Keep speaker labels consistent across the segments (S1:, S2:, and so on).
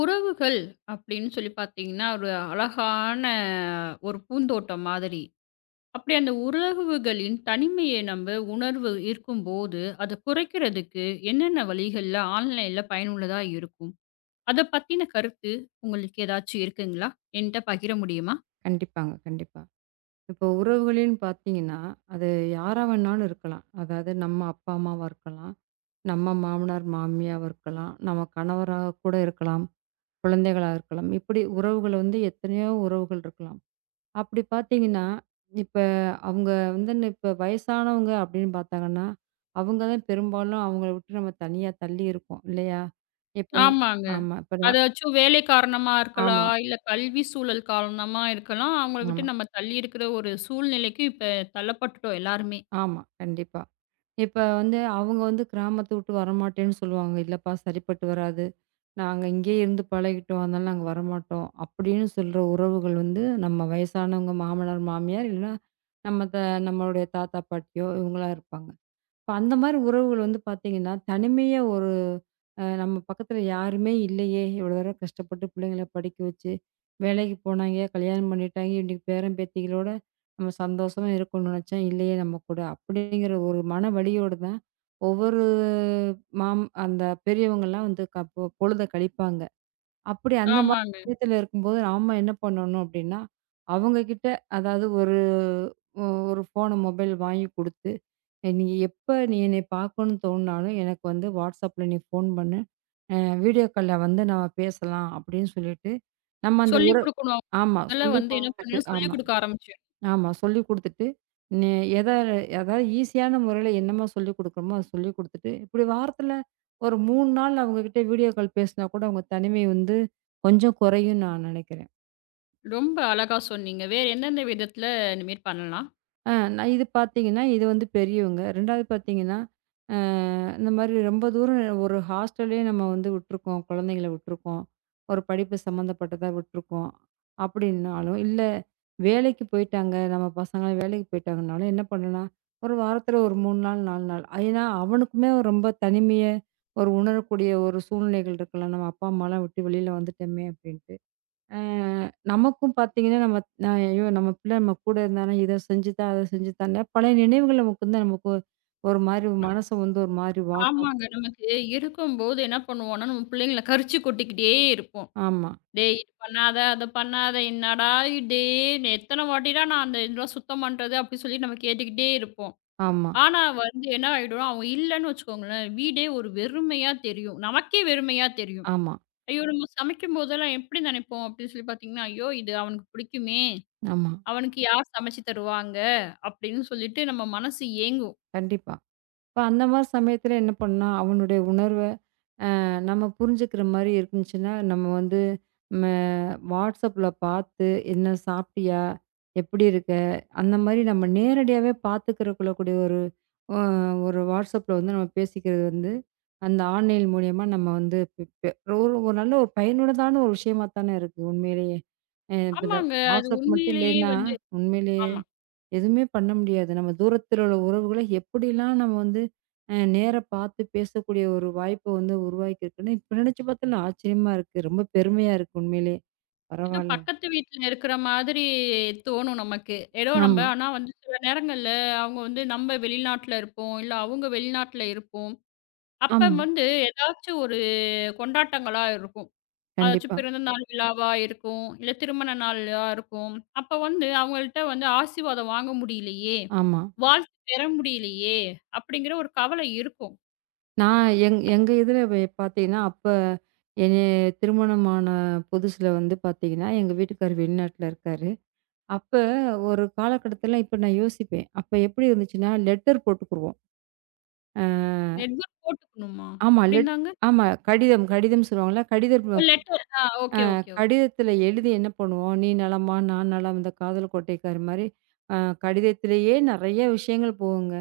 S1: உறவுகள் அப்படின்னு சொல்லி பார்த்தீங்கன்னா, ஒரு அழகான பூந்தோட்டம் மாதிரி. அப்படி அந்த உறவுகளின் தனிமையை நம்ம உணர்வு இருக்கும்போது, அத குறைக்கிறதுக்கு என்னென்ன வழிகள்ல ஆன்லைன்ல பயனுள்ளதா இருக்கும்? அத பத்தின கருத்து உங்களுக்கு ஏதாச்சும் இருக்குங்களா? என்ட்ட பகிர முடியுமா?
S2: கண்டிப்பாங்க, கண்டிப்பா. இப்போ உறவுகளின்னு பார்த்தீங்கன்னா, அது யாரா வேணாலும் இருக்கலாம். அதாவது நம்ம அப்பா, அம்மாவா இருக்கலாம். நம்ம மாமனார், மாமியாவா இருக்கலாம். நம்ம கணவரா கூட இருக்கலாம். குழந்தைகளா இருக்கலாம். இப்படி உறவுகள் வந்து எத்தனையோ உறவுகள் இருக்கலாம். அப்படி பார்த்தீங்கன்னா, இப்ப அவங்க வந்து இப்ப வயசானவங்க அப்படின்னு பார்த்தாங்கன்னா, அவங்க தான் பெரும்பாலும் அவங்கள விட்டு நம்ம தனியா தள்ளி இருக்கோம் இல்லையா? இப்ப
S1: ஆமாங்க.
S2: ஆமா. இப்ப நான்
S1: அதாச்சும் வேலை காரணமா
S2: ஆமா,
S1: இருக்கலாம், இல்ல கல்வி சூழல் காரணமா இருக்கலாம். அவங்கள விட்டு
S2: ஆமா.
S1: நம்ம தள்ளி இருக்கிற ஒரு சூழ்நிலைக்கு இப்ப தள்ளப்பட்டுட்டோம் எல்லாருமே.
S2: ஆமா. கண்டிப்பா. இப்ப வந்து அவங்க வந்து கிராமத்த விட்டு வரமாட்டேன்னு சொல்லுவாங்க. "இல்லப்பா சரிப்பட்டு வராது. நாங்க இங்கேயே இருந்து பழகிட்டோம். அதனால நாங்க வரமாட்டோம்." அப்படின்னு சொல்ற உறவுகள் வந்து நம்ம வயசானவங்க மாமனார், மாமியார் இல்லைன்னா நம்ம த நம்மளுடைய தாத்தா, பாட்டியோ இவங்களா இருப்பாங்க. இப்ப அந்த மாரி உறவுகள் வந்து பார்த்தீங்கன்னா, தனிமையா ஒரு நம்ம பக்கத்துல யாருமே இல்லையே! இவ்வளோ தூரம் கஷ்டப்பட்டு பிள்ளைங்கள படிக்க வச்சு, வேலைக்கு போனாங்க, கல்யாணம் பண்ணிட்டாங்க, இன்னைக்கு பேரன் பேத்திகளோட நம்ம சந்தோஷமா இருக்கணும்னு நெனச்சா, இல்லையே நம்ம கூட. அப்படிங்கிற ஒரு மன வலியோட தான் ஒவ்வொரு அந்த பெரியவங்கலாம் வந்து க பொ பொழுத கழிப்பாங்க. அப்படி அந்த மாதிரி
S1: ஆமாங்க.
S2: விஷயத்துல இருக்கும்போது நாம என்ன பண்ணணும் அப்படின்னா, அவங்க கிட்ட அதாவது ஒரு ஒ ஒரு ஃபோனு, மொபைல் வாங்கி குடுத்து, நீ எப்ப நீ என்னை பார்க்கணும்னு தோணுனாலும் எனக்கு வந்து WhatsAppல நீ ஃபோன் பண்ணு. அ வீடியோ கால்ல வந்து நம்ம பேசலாம்." அப்படின்னு சொல்லிட்டு, நம்ம அந்த
S1: சொல்லிக் குடுக்கணும்.
S2: ஆமா.
S1: முதல்ல
S2: சொல்லிக்
S1: வந்து என்ன
S2: குடுத்துட்டு
S1: பண்ணணும், சொல்லிக்
S2: ஆமா.
S1: குடுக்க ஆரம்பிச்சேன்.
S2: ஆமா. சொல்லிக் குடுத்துட்டு, நே எத அதாவது ஈஸியான முறையில என்னமா சொல்லிக் குடுக்குறோமோ, அத சொல்லிக் குடுத்துட்டு, இப்படி வாரத்துல ஒரு 3 நாள் அவங்க கிட்ட வீடியோ கால் பேசினா கூட அவங்க தனிமை வந்து கொஞ்சம் குறையும் நான் நெனைக்கிறேன்.
S1: ரொம்ப அழகா சொன்னீங்க. வேற எந்தெந்த விதத்துல இந்த மாரி பண்ணலாம்?
S2: நான் இது பார்த்தீங்கன்னா, இது வந்து பெரியவங்க. 2வது பார்த்தீங்கன்னா, அ இந்த மாரி ரொம்ப தூரம் ஒரு ஹாஸ்டல்லயே நம்ம வந்து விட்டுருக்கோம். குழந்தைங்கள விட்டுருக்கோம். ஒரு படிப்பு சம்மந்தப்பட்டதா விட்டுருக்கோம். அப்படின்னாலும், இல்ல வேலைக்கு போயிட்டாங்க, நம்ம பசங்க வேலைக்கு போயிட்டாங்கனாலும் என்ன பண்ணலாம்? ஒரு வாரத்தில ஒரு 3 நாள், 4 நாள். ஏன்னா, அவனுக்குமே ஒரு ரொம்ப தனிமைய ஒரு உணரக்கூடிய ஒரு சூழ்நிலைகள் இருக்கலாம். நம்ம அப்பா, அம்மாலாம் விட்டு வெளியில வந்துட்டோமே அப்படின்னு. அ நமக்கும் பார்த்தீங்கன்னா, நம்ம ஐயோ! நம்ம பிள்ளை நம்ம கூட இருந்தானா, இத செஞ்சுதா, அத செஞ்சுதான்னு பழைய நினைவுகள் நமக்கு வந்து நமக்கு ஒரு மாரி
S1: அ.
S2: மனச வந்து ஒரு மாரி வாட்டும்.
S1: ஆமாங்க. நமக்கு இருக்கும்போது என்ன பண்ணுவோம்னா, நம்ம பிள்ளைங்கள கரிச்சு கொட்டிக்கிட்டே இருப்போம்.
S2: ஆமா,
S1: "டேய்! இது பண்ணாத, அத பண்ணாத, என்னடா இது? எத்தன வாட்டிடா நான் அந்த இதெல்லாம் சுத்தம் பண்றது?" அப்படி சொல்லி நம்ம கேட்டுக்கிட்டே இருப்போம்.
S2: ஆமா,
S1: ஆனா வந்து என்ன ஆயிடும், அவங்க இல்லன்னு வச்சுக்கோங்களேன், வீடே ஒரு வெறுமையா தெரியும். நமக்கே வெறுமையா தெரியும்.
S2: ஆமா,
S1: ஐயோ! நம்ம சமைக்கும் போதெல்லாம் எப்படி நெனைப்போம் அப்படின்னு சொல்லி பார்த்தீங்கன்னா, "ஐயோ! இது அவனுக்கு பிடிக்குமே!"
S2: ஆமா.
S1: அவனுக்கு யார் சமைச்சு தருவாங்க? அப்படின்னு சொல்லிட்டு நம்ம மனசு ஏங்கும்.
S2: கண்டிப்பா. அப்ப அந்த மாரி சமயத்துல என்ன பண்ணா, அவனுடைய உணர்வ நம்ம புரிஞ்சுக்கிற மாரி இருந்துச்சுன்னா, நம்ம வந்து ம WhatsAppல பார்த்து, "என்ன சாப்பிட்டியா? எப்படி இருக்க?" அந்த மாரி நம்ம நேரடியாவே பார்த்துக்கிற கொள்ளக்கூடிய ஒரு அ ஒரு WhatsAppல வந்து நம்ம பேசிக்கிறது வந்து, அந்த ஆன்லைன் மூலியமா நம்ம வந்து பெ பெ ஒரு ஒரு நல்ல ஒரு பயனுள்ளதான ஒரு விஷயமா தானே இருக்கு உண்மையிலேயே. இப்ப இந்த
S1: ஆமாங்க. அது
S2: WhatsApp மட்டும்
S1: உண்மையிலேயே
S2: இல்லைன்னா,
S1: வந்து
S2: உண்மையிலேயே
S1: ஆமா.
S2: எதுவுமே பண்ண முடியாது. நம்ம தூரத்தில உள்ள உறவுகள எப்படிலாம் நம்ம வந்து நேரா பார்த்து பேசக்கூடிய ஒரு வாய்ப்ப வந்து உருவாக்கியிருக்குன்னு, இப்ப நினைச்சு பார்த்தா நான் ஆச்சரியமா இருக்கு. ரொம்ப பெருமையா இருக்கு உண்மையிலேயே.
S1: ஏதோ
S2: பரவால்ல.
S1: பக்கத்து வீட்ல இருக்கிற மாதிரி தோணும் நமக்கு. ஏதோ நம்ம
S2: ஆமா,
S1: ஆனா வந்து சில நேரங்கள்ல அவங்க வந்து நம்ம வெளிநாட்ல இருப்போம். இல்ல அவங்க வெளிநாட்ல இருப்போம். அப்ப
S2: ஆமா.
S1: வந்து ஏதாச்சும் ஒரு கொண்டாட்டங்களா இருக்கும். அதாச்சும்
S2: கண்டிப்பா.
S1: பிறந்த நாள் விழாவா இருக்கும். இல்ல திருமண நாளா இருக்கும். அப்ப வந்து அவங்கள்ட்ட வந்து ஆசீர்வாதம் வாங்க முடியலையே!
S2: ஆமா.
S1: வாழ்த்து பெற முடியலையே! அப்படிங்கிற ஒரு கவலை இருக்கும்.
S2: நான் எங்க இதுல பார்த்தீங்கன்னா, அப்ப என்னைய திருமணமான புதுசுல வந்து பார்த்தீங்கன்னா, எங்க வீட்டுக்காரர் வெளிநாட்ல இருக்காரு. அப்ப ஒரு காலகட்டத்தில இப்ப நான் யோசிப்பேன். அப்ப எப்படி இருந்துச்சுன்னா, லெட்டர் போட்டுக்குருவோம். அ
S1: நெட்வொர்க் போட்டுக்கணுமா?
S2: ஆமா
S1: அப்டின்னாங்க?
S2: ஆமா. கடிதம் கடிதம் சொல்லுவாங்கல்ல. கடிதம்
S1: ஓ லெட்டர். ஆ ஓகே, ஓகே, ஓகே.
S2: கடிதத்தில எழுதி என்ன பண்ணுவோம், "நீ நலமா? நான் நலம்." இந்த காதல் கோட்டைக்காரர் மாரி அ கடிதத்திலேயே நெறைய விஷயங்கள் போகுங்க.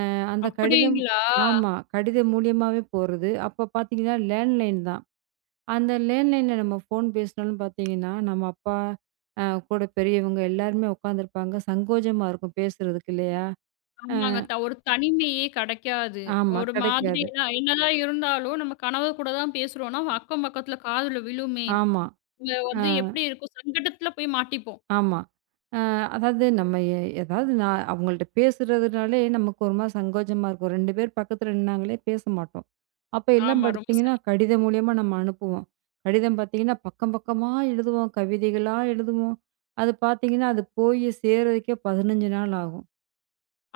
S2: அந்த கடிதம்
S1: அப்டிங்களா?
S2: ஆமா. கடிதம் மூலியமாவே போறது. அப்ப பார்த்தீங்கன்னா, லேண்ட்லைன் தான். அந்த லேண்ட்லைன்ல நம்ம ஃபோன் பேசினாலும் பார்த்தீங்கன்னா, நம்ம அப்பா அ கூட பெரியவங்க எல்லாருமே உட்காந்துருப்பாங்க. சங்கோஜமா இருக்கும் பேசுறதுக்கு இல்லையா? அ
S1: ஆமாங்க. ஒரு தனிமையே கிடைக்காது.
S2: ஆமா.
S1: ஒரு மாதிரி
S2: கிடைக்காது.
S1: ஏன்னா என்னதான் இருந்தாலும் நம்ம கணவர் கூட தான் பேசுறோம்னா, அக்கம் பக்கத்துல காதுல விழுமே.
S2: ஆமா.
S1: இங்க
S2: அ
S1: வந்து எப்டி இருக்கும்? சங்கடத்துல போய் மாட்டிப்போம்.
S2: ஆமா. அ அதாவது நம்ம ஏதாவது நான் அவங்கள்ட்ட பேசுறதுனாலே நமக்கு ஒரு மாரி சங்கோஜமா இருக்கும். 2 பேர் பக்கத்துல நின்னாங்களே பேச மாட்டோம். அப்ப எல்லாம்
S1: ஆமா. ரொம்ப
S2: பாத்தீங்கன்னா,
S1: சரியா
S2: கடிதம்
S1: சொன்னீங்க.
S2: மூலியமா நம்ம அனுப்புவோம். கடிதம் பாத்தீங்கன்னா, பக்கம் பக்கமா எழுதுவோம். கவிதைகளா எழுதுவோம். அது பாத்தீங்கன்னா, அது போய் சேர்றதுக்கே 15 நாள் ஆகும்.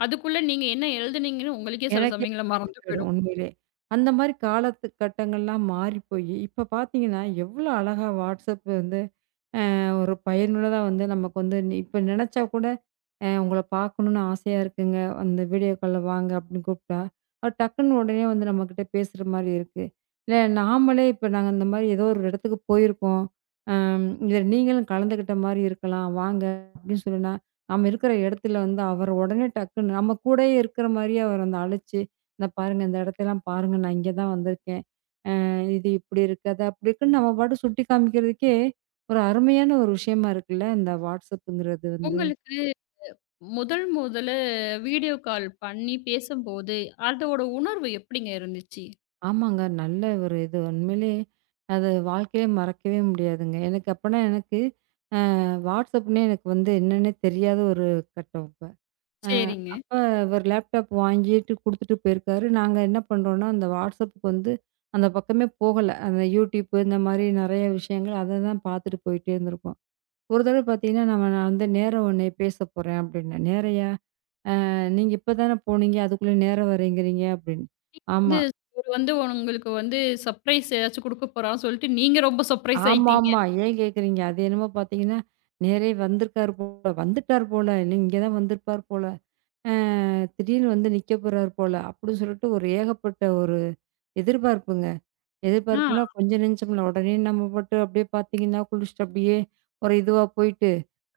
S1: அதுக்குள்ள நீங்க என்ன எழுதுனீங்கன்னு உங்களுக்கே சில
S2: எனக்கே
S1: சமயங்கள்ல
S2: மறந்து
S1: மறந்து
S2: போயிடும்
S1: போயிடும்.
S2: உண்மையிலே. அந்த மாரி காலத்து கட்டங்கள்லாம் மாறி போயி, இப்ப பாத்தீங்கன்னா, எவ்ளோ அழகா WhatsApp வந்து ஒரு பயனுள்ளதா வந்து நமக்கு வந்து இப்ப நினைச்சா கூட உங்கள பார்க்கணும்னு ஆசையா இருக்குங்க. அந்த வீடியோ கால்ல வாங்க அப்படின்னு கூப்பிட்டா, அது டக்குன்னு உடனே வந்து நம்மகிட்ட பேசுற மாரி இருக்கு. இல்ல நாமளே இப்ப நாங்க இந்த மாரி ஏதோ ஒரு இடத்துக்கு போயிருக்கோம். இதுல நீங்களும் கலந்துக்கிட்ட மாரி இருக்கலாம். வாங்க அப்படின்னு சொன்னா, நம்ம இருக்கிற இடத்துல வந்து அவர் உடனே டக்குன்னு நம்ம கூடயே இருக்கிற மாரியே அவர் வந்து அழைச்சு, இந்த பாருங்க இந்த இடத்தெல்லாம் பாருங்க. நான் இங்க தான் வந்திருக்கேன். இது இப்படி இருக்கு, அது அப்படி இருக்குன்னு நம்ம பாட்டுக்கு சுட்டி காமிக்கிறதுக்கே, ஒரு அருமையான ஒரு விஷயமா இருக்குல்ல, இந்த வாட்ஸ்அப்புங்கிறது வந்து.
S1: உங்களுக்கு முதல் முதல்ல வீடியோ கால் பண்ணி பேசும்போது, அதோட உணர்வு எப்டிங்க இருந்துச்சு?
S2: ஆமாங்க. நல்ல ஒரு இது உண்மையிலே அது வாழ்க்கையிலே மறக்கவே முடியாதுங்க. எனக்கு அப்பனா எனக்கு வாட்ஸ்அப்ன்னே எனக்கு வந்து என்னன்னே தெரியாத ஒரு கட்டம் அப்ப. அ
S1: சரிங்க.
S2: அப்ப இவர் லேப்டாப் வாங்கிட்டு குடுத்துட்டு போயிருக்காரு. நாங்க என்ன பண்றோம்னா, அந்த வாட்ஸ்அப்புக்கு வந்து அந்த பக்கமே போகல. அந்த யூடியூப் இந்த மாரி நெறைய விஷயங்கள் அத தான் பார்த்துட்டு போயிட்டே இருந்திருக்கோம். ஒரு தடவ பார்த்தீங்கன்னா, நான் வந்து நேரம் ஒண்ணு பேசப் போறேன் அப்படின்னேன். "நேரயா? நீங்க இப்ப தான போனீங்க, அதுக்குள்ள நேரம் வரேங்கிறீங்க" அப்படின்னு.
S1: வந்து
S2: ஆமா.
S1: இவரு வந்து உங்களுக்கு வந்து சர்ப்ரைஸ் ஏதாச்சும் குடுக்க போறான்னு சொல்லிட்டு, நீங்க ரொம்ப சர்ப்ரைஸ் ஆயிட்டீங்க.
S2: ஆமாமா. ஏன் கேட்குறீங்க? அது என்னமோ பார்த்தீங்கன்னா, "நேரே வந்திருக்காரு போல, வந்துட்டாரு போல, இல்ல இங்க தான் வந்திருப்பார் போல, அ திடீர்னு வந்து நிக்கப் போறாரு போல" அப்படின்னு சொல்லிட்டு ஒரு ஏகப்பட்ட ஒரு எதிர்பார்ப்புங்க.
S1: ஆ
S2: எதிர்பார்ப்புன்னா கொஞ்சம் நெஞ்சம் இல்ல. உடனே நம்ம பாட்டு அப்படியே பார்த்தீங்கன்னா, குளிச்சுட்டு அப்படியே ஒரு இதுவா போயிட்டு,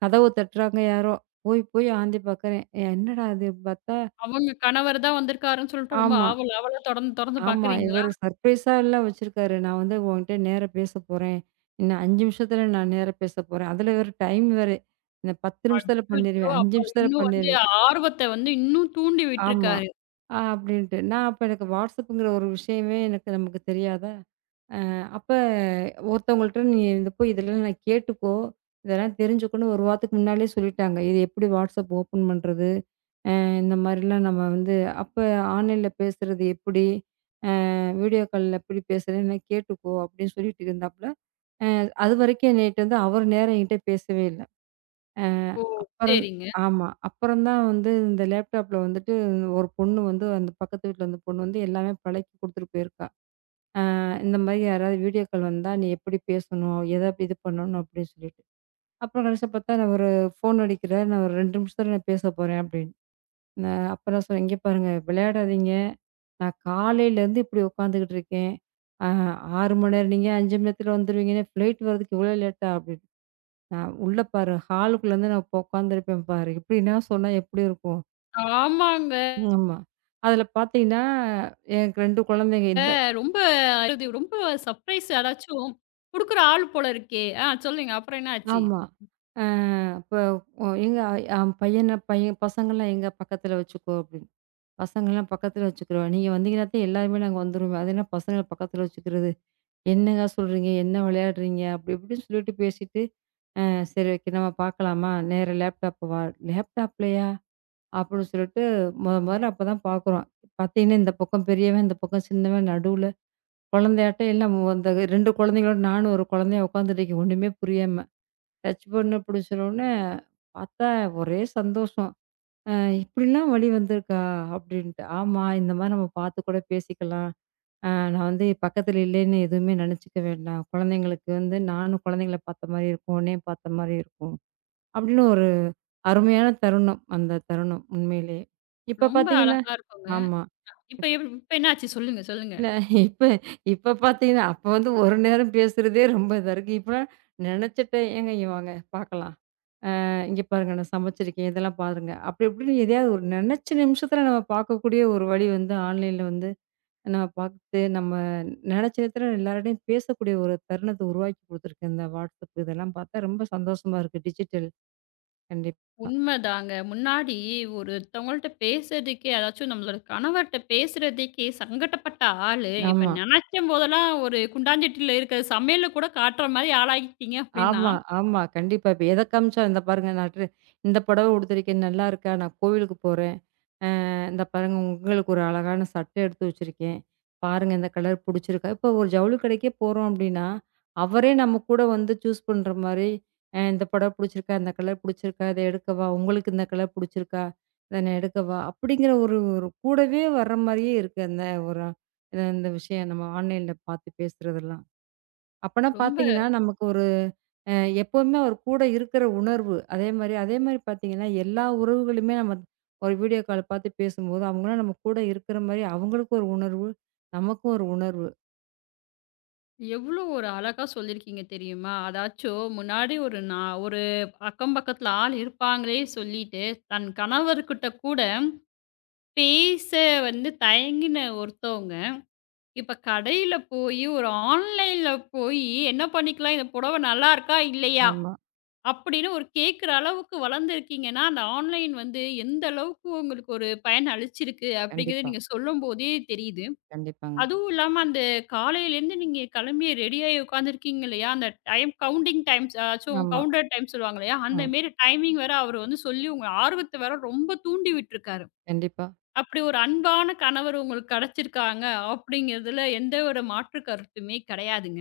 S2: கதவு தட்டுறாங்க யாரோ. போய் போய் ஆந்தி பார்க்குறேன். "என்னடா இது?" பார்த்தா
S1: அவங்க கணவர் தான் வந்திருக்காருன்னு சொல்லிட்டு ரொம்ப
S2: ஆமா,
S1: ஆவல் ஆவலா தொறந்து தொறந்து
S2: ஆமா.
S1: பார்க்குறீங்களா?
S2: இவரு சர்ப்ரைஸா எல்லாம் வச்சிருக்காரு. நான் வந்து உன்கிட்ட நேரா பேசப் போறேன். இன்னும் 5 நிமிஷத்துல நான் நேரா பேசப் போறேன். அதுல வேற டைம் வேற. இந்த 10 நிமிஷத்துல
S1: அச்சச்சோ!
S2: பண்ணிருவேன். 5
S1: அப்ப
S2: நிமிஷத்துல
S1: இன்னும் வந்து
S2: பண்ணிருவேன்.
S1: ஆர்வத்த வந்து இன்னும் தூண்டி
S2: ஆமா.
S1: விட்டுருக்காரு.
S2: அப்படின்ட்டு. நான் அப்ப எனக்கு வாட்ஸ்அப்ங்கிற ஒரு விஷயமே நமக்குத் தெரியாதா? அ அப்ப ஒருத்தவங்கள்ட்ட நீ இந்த போய் இதெல்லாம் நான் கேட்டுக்கோ. இதெல்லாம் தெரிஞ்சுக்கோன்னு ஒரு வாரத்துக்கு முன்னாலயே சொல்லிட்டாங்க. இது எப்படி வாட்ஸ்அப் ஓப்பன் பண்றது? இந்த மாரிலாம் நம்ம வந்து அப்ப ஆன்லைன்ல பேசுறது எப்படி? வீடியோ கால்ல எப்படி பேசுறேன்னு என்ன கேட்டுக்கோ அப்படின்னு சொல்லிட்டு இருந்தாப்புல. அதுவரைக்கும் என்கிட்ட வந்து அவர் நேரம் என்கிட்ட பேசவே இல்ல. அ
S1: ஓ!
S2: அப்புறம்
S1: சரிங்க.
S2: ஆமா. அப்புறம் தான் வந்து இந்த லேப்டாப்ல வந்துட்டு ஒரு பொண்ணு வந்து அந்த பக்கத்து வீட்ல இருந்த பொண்ணு வந்து எல்லாமே பழக்கி குடுத்துட்டு போயிருக்கா. இந்த மாரி யாராவது வீடியோ கால் வந்தா நீ எப்படி பேசணும்? எப்படி இது பண்ணணும்? அப்படின்னு சொல்லிட்டு. அப்புறம் கடைசியா பார்த்தா நான் ஒரு ஃபோன் அடிக்கிறார். நான் ஒரு 2 நிமிஷத்துல நான் பேச போறேன் அப்படின்னு. ந அப்ப நான் சொன்னேன், "இங்க பாருங்க விளையாடாதீங்க. நான் காலையிலேருந்து இப்படி உட்காந்துக்கிட்டு இருக்கேன். அ 6 மணி நேரம் நீங்க 5 மணி நேரத்துல வந்துருவீங்கன்னு ஃப்ளைட் வர்றதுக்கு இவ்வளோ லேட்டா?" அப்படின்னு. நான் "உள்ள பாரு ஹாலுக்குள்ளேருந்து நான் இப்ப உட்காந்துருப்பேன் பாரு." இப்படின்னா சொன்னா எப்படி இருக்கும்?
S1: ஆமாங்க.
S2: ஆமா. அதில பார்த்தீங்கன்னா, எனக்கு 2 குழந்தைங்க இந்த
S1: ரொம்ப இது ரொம்ப சர்ப்ரைஸ் யாராச்சும் குடுக்குற ஆள் போல இருக்கே! ஆ சொல்லுங்க. அப்புறம் என்ன ஆச்சு?
S2: ஆமா. அ அப்ப ஒ எங்க அ பையன பசங்கள்லாம் எங்க பக்கத்துல வச்சுக்கோ அப்படின்னு. பசங்கள்லாம் பக்கத்துல வச்சுக்கிறோம். நீங்க வந்தீங்கன்னா தான் எல்லாருமே நாங்க வந்துருவோம். அது என்ன பசங்கள பக்கத்துல வச்சுக்கிறது? என்னங்க சொல்றீங்க? என்ன விளையாடுறீங்க? அப்படி இப்படின்னு சொல்லிட்டு பேசிட்டு, அ சரி ஓகே நம்ம பார்க்கலாமா? நேரா லேப்டாப் லேப்டாப்லயா? அப்படின்னு சொல்லிட்டு மொதல்ல அப்பதான் பார்க்குறோம். பார்த்தீங்கன்னா, இந்த பக்கம் பெரியவன், இந்த பக்கம் சின்னவன் நடுவுல குழந்தையாட்டம் எல்லாம் அந்த 2 குழந்தைங்களோட நானும் ஒரு குழந்தையும் உட்காந்துட்டு இருக்கேன். ஒண்ணுமே புரியாம. டச் பண்ணு அப்படின்னு சொன்னோனே, பார்த்தா ஒரே சந்தோஷம். அ இப்படிலாம் வழி வந்திருக்கா? அப்படின்ட்டு. ஆமா, இந்த மாரி நம்ம பார்த்து கூட பேசிக்கலாம். நான் வந்து பக்கத்துல இல்லைன்னு எதுவுமே நெனச்சுக்க வேண்டாம். குழந்தைங்களுக்கு வந்து நானும் குழந்தைங்கள பார்த்த மாரி இருக்கும். உன்னையும் பார்த்த மாரி இருக்கும். அப்படின்னு ஒரு அருமையான தருணம். அந்த தருணம் உண்மையிலேயே. இப்ப
S1: ரொம்ப
S2: பார்த்தீங்கன்னா
S1: அழகா இருக்குங்க.
S2: ஆமா.
S1: இப்ப இப்ப என்ன ஆச்சு? சொல்லுங்க, சொல்லுங்க.
S2: இல்ல இப்ப இப்ப பார்த்தீங்கன்னா, அப்ப வந்து ஒரு நேரம் பேசுறதே ரொம்ப இதா இருக்கு. இப்பலாம் நெனச்சுட்டேன் ஏங்க இங்க வாங்க பார்க்கலாம். இங்க பாருங்க நான் சமைச்சிருக்கேன். இதெல்லாம் பாருங்க. அப்படி இப்படின்னு எதையாவது ஒரு நெனச்ச நிமிஷத்துல நம்ம பார்க்கக்கூடிய ஒரு வழி வந்து ஆன்லைன்ல வந்து நம்ம பார்த்து நம்ம நினைச்ச நேரத்துல எல்லாரோடையும் பேசக்கூடிய ஒரு தருணத்தை உருவாக்கி குடுத்துருக்கு இந்த WhatsApp இதெல்லாம் பார்த்தா ரொம்ப சந்தோஷமா இருக்கு டிஜிட்டல். கண்டிப்பா.
S1: உண்மைதாங்க. முன்னாடி ஒருத்தவங்கள்ட்ட பேசுறதுக்கே, அதாச்சும் நம்மளோட கணவர்ட்ட பேசுறதுக்கே சங்கட்டப்பட்ட ஆளு, இப்ப
S2: ஆமா.
S1: நெனைக்கும் போதெல்லாம் ஒரு குண்டாஞ்சட்டியில இருக்கிற சமையல்ல கூட காட்டுற மாரி ஆளாகிட்டீங்க அப்படின்னா,
S2: ஆமா, ஆமா. கண்டிப்பா. இப்ப எத காமிச்சா, இந்த பாருங்க நான் இந்த புடவ உடுத்திருக்கேன் நல்லாருக்கா? நான் கோவிலுக்கு போறேன். அ இந்த பாருங்க உங்களுக்கு ஒரு அழகான சட்டை எடுத்து வச்சிருக்கேன். பாருங்க இந்த கலர் புடிச்சிருக்கா? இப்போ ஒரு ஜவுளி கடைக்கே போறோம் அப்டின்னா, அவரே நம்ம கூட வந்து சூஸ் பண்ற மாரி, இந்த புடவ புடிச்சிருக்கா? இந்த கலர் புடிச்சிருக்கா? இத எடுக்கவா? உங்களுக்கு இந்த கலர் புடிச்சிருக்கா? இத நான் எடுக்கவா? அப்டிங்கிற ஒரு ஒரு கூடவே வர்ற மாரியே இருக்கு. அந்த ஒரு இந்த இந்த விஷயம் நம்ம ஆன்லைன்ல பார்த்து பேசுறதெல்லாம். அப்பன்னா
S1: ரொம்ப
S2: பார்த்தீங்கன்னா, நமக்கு ஒரு அ எப்பவுமே அவர் கூட இருக்கிற உணர்வு. அதே மாரி பார்த்தீங்கன்னா, எல்லா உறவுகளுமே நம்ம ஒரு வீடியோ கால் பார்த்து பேசும்போது, அவங்கலாம் நம்ம கூட இருக்கிற மாரி அவங்களுக்கும் ஒரு உணர்வு, நமக்கும் ஒரு உணர்வு.
S1: எவ்வளோ ஒரு அழகா சொல்லியிருக்கீங்க தெரியுமா? அதாச்சும் முன்னாடி ஒரு நான் ஒரு அக்கம் பக்கத்துல ஆள் இருப்பாங்களே சொல்லிட்டு, தன் கணவர்கிட்ட கூட பேச வந்து தயங்கின ஒருத்தவங்க, இப்ப கடையில போயி ஒரு ஆன்லைன்ல போயி என்ன பண்ணிக்கலாம்? இந்த புடவை நல்லாருக்கா? இல்லையா?
S2: ஆமா.
S1: அப்படின்னு ஒரு கேட்குற அளவுக்கு வளர்ந்துருக்கீங்கன்னா, அந்த ஆன்லைன் வந்து எந்த அளவுக்கு உங்களுக்கு ஒரு பயன் அளிச்சிருக்கு அப்படிங்கிறத
S2: கண்டிப்பா,
S1: நீங்க சொல்லும்போதே தெரியுது.
S2: கண்டிப்பாங்க.
S1: அதுவும் இல்லாம அந்த காலையிலேருந்து நீங்க கிளம்பி ரெடியாகி உட்காந்துருக்கீங்க இல்லையா? அந்த டைம் கவுண்டிங் டைம்ஸ் ஆச்சும்
S2: ஆமா.
S1: கவுண்டர் டைம் சொல்லுவாங்க இல்லையா? அந்த
S2: ஆ.
S1: மாரி டைமிங் வேற அவரு வந்து சொல்லி உங்க ஆர்வத்த வேற ரொம்ப தூண்டி விட்டுருக்காரு.
S2: கண்டிப்பா.
S1: அப்படி ஒரு அன்பான கணவர் உங்களுக்கு கிடைச்சிருக்காங்க அப்படிங்கிறதுல எந்த ஒரு மாற்று கருத்துமே கிடையாதுங்க.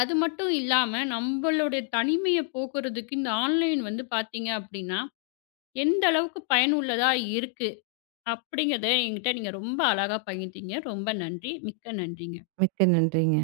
S1: அது மட்டும் இல்லாம, நம்பளுடைய தனிமைய போக்குறதுக்கு இந்த ஆன்லைன் வந்து பார்த்தீங்க அப்டின்னா, எந்த அளவுக்கு பயனுள்ளதா இருக்கு? அப்டிங்கிறத என்கிட்ட நீங்க ரொம்ப அழகா பகிர்ந்தீங்க. ரொம்ப நன்றி. மிக்க நன்றிங்க.
S2: மிக்க நன்றிங்க.